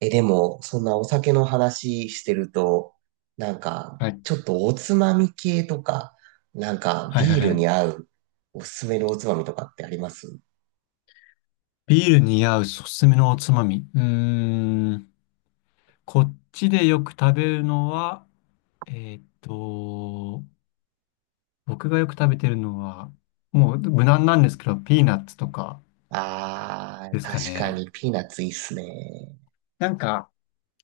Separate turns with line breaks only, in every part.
え、でも、そんなお酒の話してると、なんか、
はい。
ちょっとおつまみ系とか、なんか、
はいは
ビ
い
ー
は
ルに
い。
合うおすすめのおつまみとかってあります？
ビールに合うおすすめのおつまみ。うーん。こっちでよく食べるのは、えーっと、僕がよく食べてるのは、もう無難なんですけど、ピーナッツとか
あ
で
ー、
すか
確か
ね。
にピーナッツいいっすね。
なんか、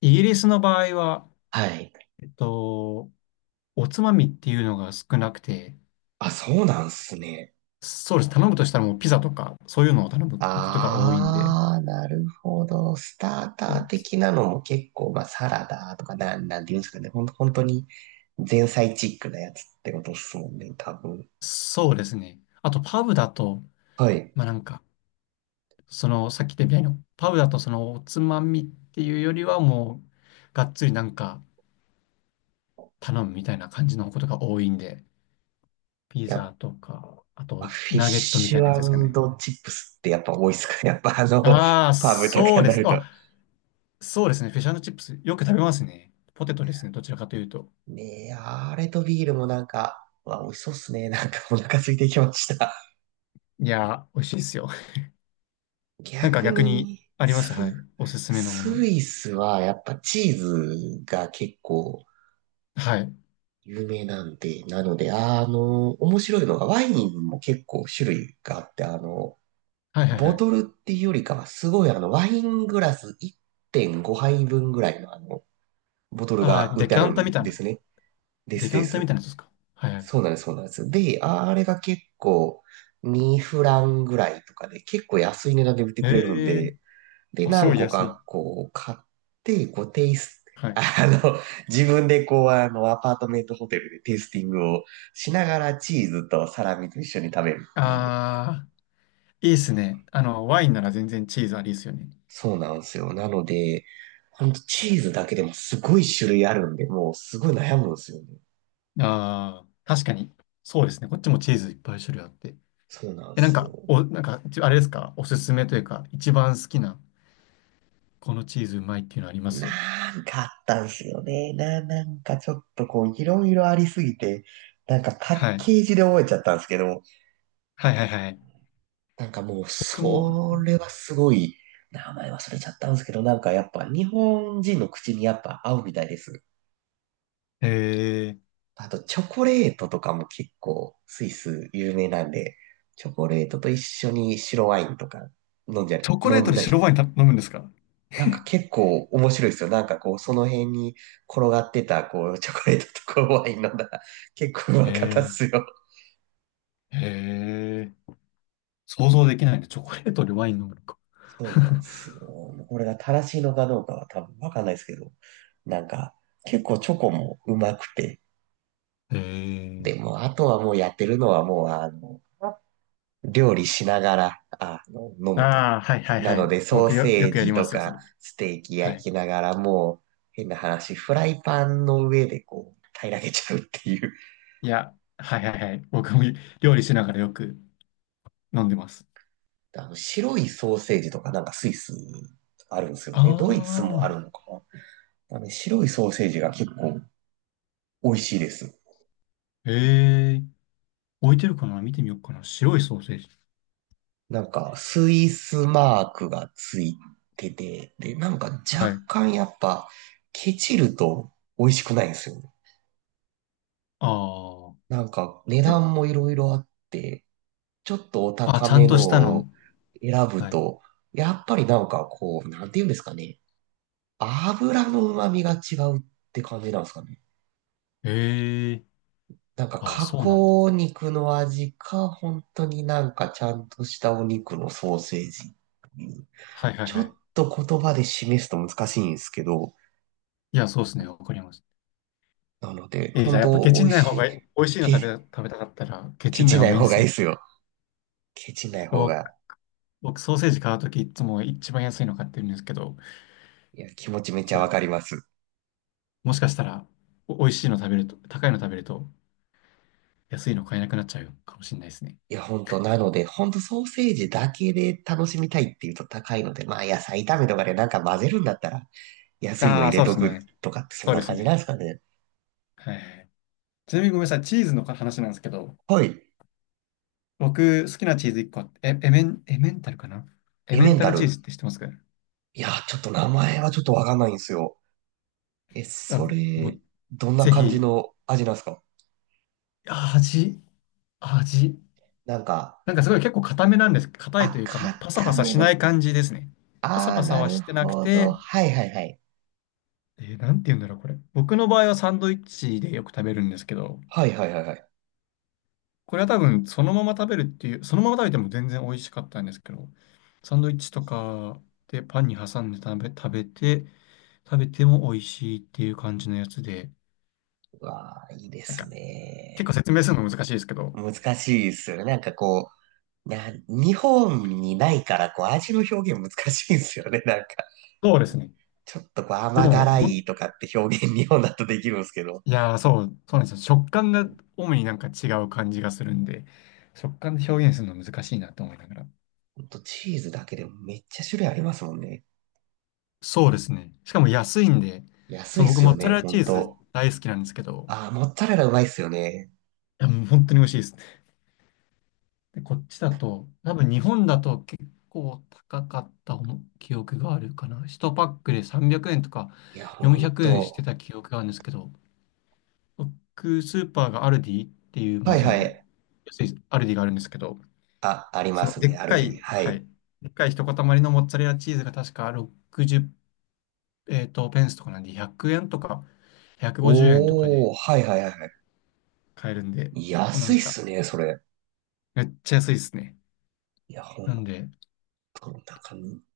イギリスの場合は、
はい。
えっと、おつまみっていうのが少なくて、
あ、そうなんすね。
そうです。頼むとしたらもうピザとか、そういうのを頼むことが多いんで、
あー、なるほど。スタータ
お
ー
つ、
的なのも結構、まあ、サラダとか、なんていうんですかね。ほんと、本当に前菜チックなやつってことっすもんね、多分。
そうですね。あと、パブだと、
はい。
まあなんか、その、さっき言ったみたいなパウだとその、おつまみっていうよりはもう、がっつりなんか頼むみたいな感じのことが多いんで、ピ
や
ザ
っ
とか、あ
まあ
と、
フィッ
ナゲットみた
シ
いなやつですかね。
ュチップスってやっぱ多いっすかね。やっぱあの、
ああ、
パブとか
そう
に
で
な
す。
ると。
あ、そうですね。フィッシュチップス、よく食べますね。ポテトですね。どちらかというと。
ねえ、あれとビールもなんか、うわ、美味しそうっすね。なんかお腹空いてきました。
いやー、美味しいですよ。なんか
逆
逆に、
に、
あります。はい。
ス、
おすすめのも
ス
の。
イスはやっぱチーズが結構
はい。
有名なんで、なので、面白いのがワインも結構種類があって、
はいはいは
ボ
い。
トルっていうよりかはすごいワイングラス1.5杯分ぐらいのボトル
ああ、
が売っ
デ
てあ
キャ
る
ンタ
ん
みたい
で
な。
すね。で
デ
す
キャ
で
ンタみ
す。
たいなやつですか？はいはい。
そうなんです、そうなんです。で、あれが結構2フランぐらいとかで結構安い値段で売ってくれるん
ええー、
で、で、
あ、すご
何
い
個
安い。
かこう買って、こうテイス
は
あ
い。
の、自分でこうあのアパートメントホテルでテイスティングをしながらチーズとサラミと一緒に食べるっていう。
ああ、いいっすね。あの、ワインなら全然チーズありですよね。
そうなんですよ。なので、ほんとチーズだけでもすごい種類あるんで、もうすごい悩むんですよね。
ああ、確かに。そうですね。こっちもチーズいっぱい種類あって。
そうなんで
え、なん
す
か、
よ。
なんか、あれですか？おすすめというか、一番好きな、このチーズうまいっていうのありま
な
す？
んかあったんすよね。なんかちょっとこう、いろいろありすぎて、なんかパッ
はい。
ケージで覚えちゃったんですけど、
はいはいはい。
なんかもう、
僕も、
それはすごい、名前忘れちゃったんですけど、なんかやっぱ日本人の口にやっぱ合うみたいです。
えー、
あと、チョコレートとかも結構、スイス有名なんで、チョコレートと一緒に白ワインとか飲んじゃ、
チョコレ
飲
ート
ん
で
だりし
白
て、
ワインた飲むんですか？
なんか結構面白いですよ。なんかこう、その辺に転がってた、こう、チョコレートとかワイン飲んだら、結構うまかったっ
え
すよ。
ー、えー、想像できないね。チョコレートでワイン飲むのか。
そうなんですよ。これが正しいのかどうかは多分わかんないですけど、なんか結構チョコもうまくて、
え
で
ー、
もあとはもうやってるのはもう料理しながら、飲むと。
ああ、はいはい
な
は
の
い。
でソー
よ
セー
くや
ジ
りま
と
すよ、そ
か
れ。
ステーキ
は
焼
い。
きながらもう変な話、フライパンの上でこう、平らげちゃうっていう。
いや、はいはいはい。僕も料理しながらよく飲んでます。
あの白いソーセージとかなんかスイスあるんですよ
あ
ね。ドイツもある
あ、
のかな。あのね白いソーセージが結構美味しいです。
へえ。置いてるかな見てみようかな。白いソーセージ。
なんかスイスマークがついてて、で、なんか
は
若
い。
干やっぱケチると美味しくないんですよね。
あ
なんか値
あ。え、
段もいろいろあって、ちょっとお
あ、
高
ちゃん
め
と
の
したの。
を選ぶ
はい。
と、やっぱりなんかこう、なんていうんですかね。油の旨味が違うって感じなんですかね。
へえ。
なんか
ああ、
加
そうなんだ。
工肉の味か、本当になんかちゃんとしたお肉のソーセージっていう。
はいはい
ちょ
は
っ
い。
と言葉で示すと難しいんですけど、
いや、そうですね。わかります。
なので、
じゃ
本
あやっぱ
当
ケチ
美
ん
味
ない方
しい。
がいい。美味しいの
け、
食べたかったら、ケチ
ケ
んない
チ
方
な
が
い
いいん
方
で
が
す
いいで
ね。
すよ。ケチない方
僕、
が。
僕ソーセージ買うときいつも一番安いの買ってるんですけど、こ
いや、気持ちめっち
ち
ゃわ
ら。
かります。
もしかしたら、美味しいの食べると、高いの食べると、安いの買えなくなっちゃうかもしれないですね。
いや、本当なので、本当ソーセージだけで楽しみたいっていうと高いので、まあ野菜炒めとかでなんか混ぜるんだったら、安いの
あ
入
あ、
れ
そうで
と
す
く
ね。
とかってそん
そう
な
です
感じな
ね。
んですかね。
はい。ちなみにごめんなさい、チーズの話なんですけど、
はい。
僕好きなチーズ1個あって、えエメン、エメンタルかな？エ
エ
メ
メ
ン
ン
タ
タ
ルチー
ル。
ズって知ってますか？
いや、ちょっと名前はちょっとわかんないんですよ。え、
あ、
そ
も
れ、
う、
どんな
ぜ
感じ
ひ、
の味なんですか？
味、味。
なんか、
なんかすごい結構硬めなんです。硬いと
あ、
いうか、もうパサパ
固
サ
め
しない
の。
感じですね。パサ
ああ、
パサ
な
は
る
してなく
ほど。
て、
はいはいはい。
なんて言うんだろう、これ。僕の場合はサンドイッチでよく食べるんですけど、
はいはいはいはい。
これは多分そのまま食べるっていう、そのまま食べても全然美味しかったんですけど、サンドイッチとかでパンに挟んで食べて、食べても美味しいっていう感じのやつで、
うわあ、いいで
なんか
す
結構
ね。
説明するの難しいですけど、
難しいですよね。なんかこう、日本にないから、こう、味の表現難しいですよね。なんか、
そうですね。
ちょっとこう、
で
甘
も、
辛いとかって表現、日本だとできるんですけど。
いやー、そうなんですよ。食感が主になんか違う感じがするんで、食感で表現するの難しいなと思いながら。
ほんと、チーズだけでもめっちゃ種類ありますもんね。
そうですね。しかも安いんで、
安
そ
い
う、
っ
僕
す
モ
よ
ッツァ
ね、
レラ
ほ
チ
ん
ーズ
と。
大好きなんですけど、
あ、モッツァレラうまいっすよね。
いや、もう本当に美味しいです。で、こっちだと、多分日本だと結構高かった思記憶があるかな。1パックで300円とか
いや、ほ
400
ん
円して
と。
た記憶があるんですけど、僕、スーパーがアルディっていう、ま
は
あ
い
そ
は
の、
い。
安いアルディがあるんですけど、
あ、あり
そ
ま
の
す
でっ
ね。アル
か
ビに。
い、
は
は
い。
い、でっかい一塊のモッツァレラチーズが確か60、ペンスとかなんで100円とか150円とかで
おー、はいはいはいは
買えるんで、
い。
あな
安
ん
いっ
か
すね、それ。
めっちゃ安いですね。
いや、ほ
なん
ん
で、
と、なんか、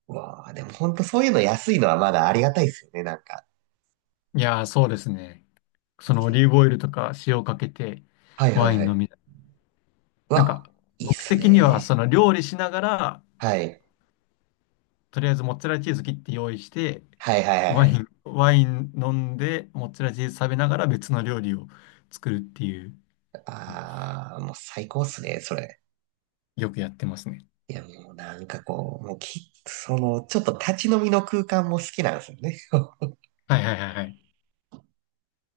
うわあ、でもほんとそういうの安いのはまだありがたいっすよね、なんか。
いやーそうですね。そのオリーブオイルとか塩をかけて
はいは
ワ
い
イ
は
ン飲
い。
みたい。
う
なんか、
わ、いいっ
僕
す
的には
ね。
その料理しながら、
はい。
とりあえずモッツァレラチーズ切って用意して、
はいはいはいはい。
ワイン飲んで、モッツァレラチーズ食べながら別の料理を作るっていう、
ああ、もう最高っすね、それ。
よくやってますね。
いや、もうなんかこう、もうその、ちょっと立ち飲みの空間も好きなんですよね。
はいはいはいはい。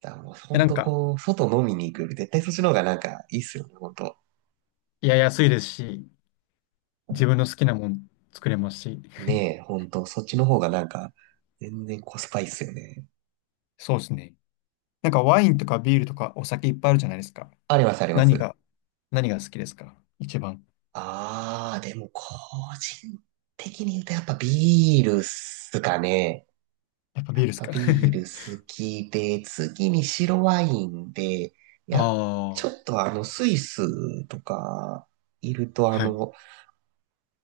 だからもう
え、な
本
ん
当
か、
こう、外飲みに行くより絶対そっちの方がなんかいいっすよね、本当。
いや、安いですし、自分の好きなもん作れますし。
ねえ、本当そっちの方がなんか全然コスパいいっすよね。
そうですね。なんかワインとかビールとかお酒いっぱいあるじゃないですか。
ありますありま
何
す。
が、何が好きですか一番？
あー、でも個人的に言うとやっぱビールっすかね。
やっぱビ
や
ールで
っ
す
ぱ
か？
ビール 好きで、次に白ワインで、
あ
やっ、ちょ
あ、
っとスイスとかいると
はい、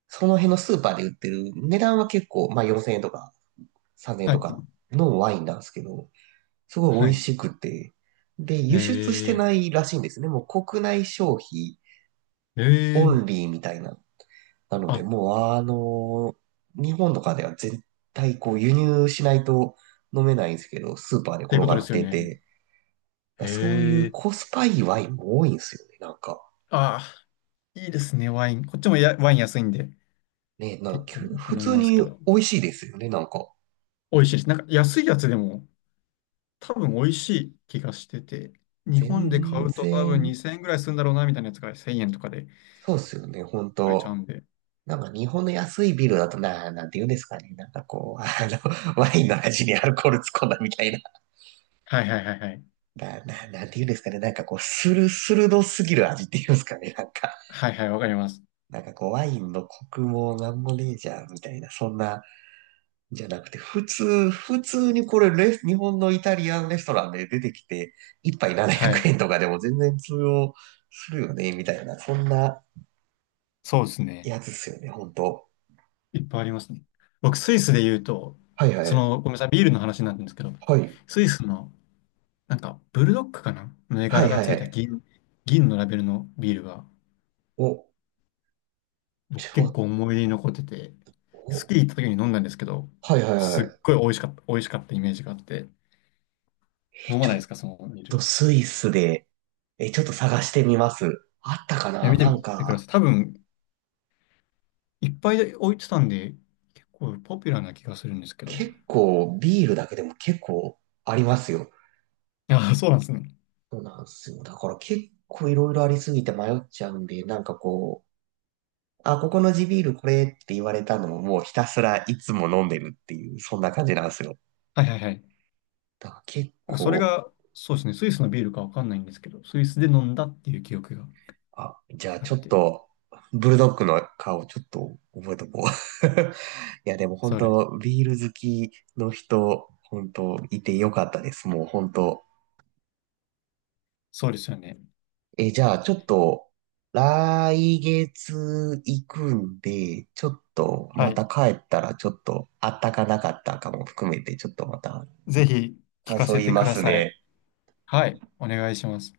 その辺のスーパーで売ってる値段は結構、まあ4000円とか3年
は
と
い、
かのワインなんですけど、すご
は
い美味
い。
しくて、で、輸出してな
え
いらしいんですね。もう国内消費
ー、え
オ
ー、
ンリーみたいな。なの
あ、
で、
っ
もう日本とかでは絶対こう輸入しないと飲めないんですけど、スーパーで
ていう
転
こ
が
とで
っ
すよ
て
ね。
て、
え
だからそういう
ー、
コスパいいワインも多いんですよね、なんか。
あー、いいですね、ワイン。こっちもやワイン安いんで、
ね、なんか
結構よく
普
飲み
通
ますけ
に
ど。
美味しいですよね、なんか。
美味しいです。なんか安いやつでも、多分美味しい気がしてて、日本で買
全
うと多分
然、
2000円ぐらいするんだろうな、みたいなやつが1000円とかで
そうですよね、本
買えちゃ
当
うんで。
なんか日本の安いビールだとなんて言うんですかね。なんかこう、ワインの味にアルコール突っ込んだみたいな。
はいはいはいはい。
なんて言うんですかね。なんかこう、スルスルドすぎる味って言うんですかね。なんか、
はいはい、わかります。
なんかこう、ワインのコクもなんもねえじゃん、みたいな。そんな、じゃなくて、普通にこれ日本のイタリアンレストランで出てきて、一杯700
はい。
円とかでも全然通用するよね、みたいな。そんな
そうですね。
やつっすよね、ほんと。
いっぱいありますね。僕、スイスで言うと、
はいは
そ
い。
の、ごめんなさい、ビールの話になるんですけど、
はい。
スイスの、なんか、ブルドックかなの絵
は
柄
い
が
はい
つ
は
いた
い。
銀のラベルのビールが、
お、
僕
ちょっ
結構
と
思い出に残ってて、ス
お、
キー行った時に飲んだんですけど、
はいはい
す
は
っ
い。
ごい美味しかったイメージがあって、
え、
飲ま
ち
な
ょ
い
っ
ですか、そのビール？
と
い
スイスで、え、ちょっと探してみます。あったか
や、
な
見て
なん
みてくだ
か、
さい。多分、いっぱい置いてたんで、結構ポピュラーな気がするんですけど。
結構ビールだけでも結構ありますよ。
ああ、そうなんですね。
そうなんですよ。だから結構いろいろありすぎて迷っちゃうんで、なんかこう、あ、ここの地ビールこれって言われたのをもうひたすらいつも飲んでるっていう、そんな感じなんですよ。
はいはいはい。
だから結
なんかそれ
構、
が、そうですね、スイスのビールかわかんないんですけど、スイスで飲んだっていう記憶が
あ、じゃあ
あっ
ちょっ
て、
と、ブルドッグの顔ちょっと覚えとこう。いや、でも本
それ、
当、ビール好きの人、本当、いてよかったです。もう本当。
そうですよね。
え、じゃあちょっと、来月行くんで、ちょっと、
は
ま
い。
た帰ったら、ちょっと、あったかなかったかも含めて、ちょっとまた、
ぜひ聞
感
か
想
せ
言い
てく
ま
だ
す
さい。
ね。
はい、お願いします。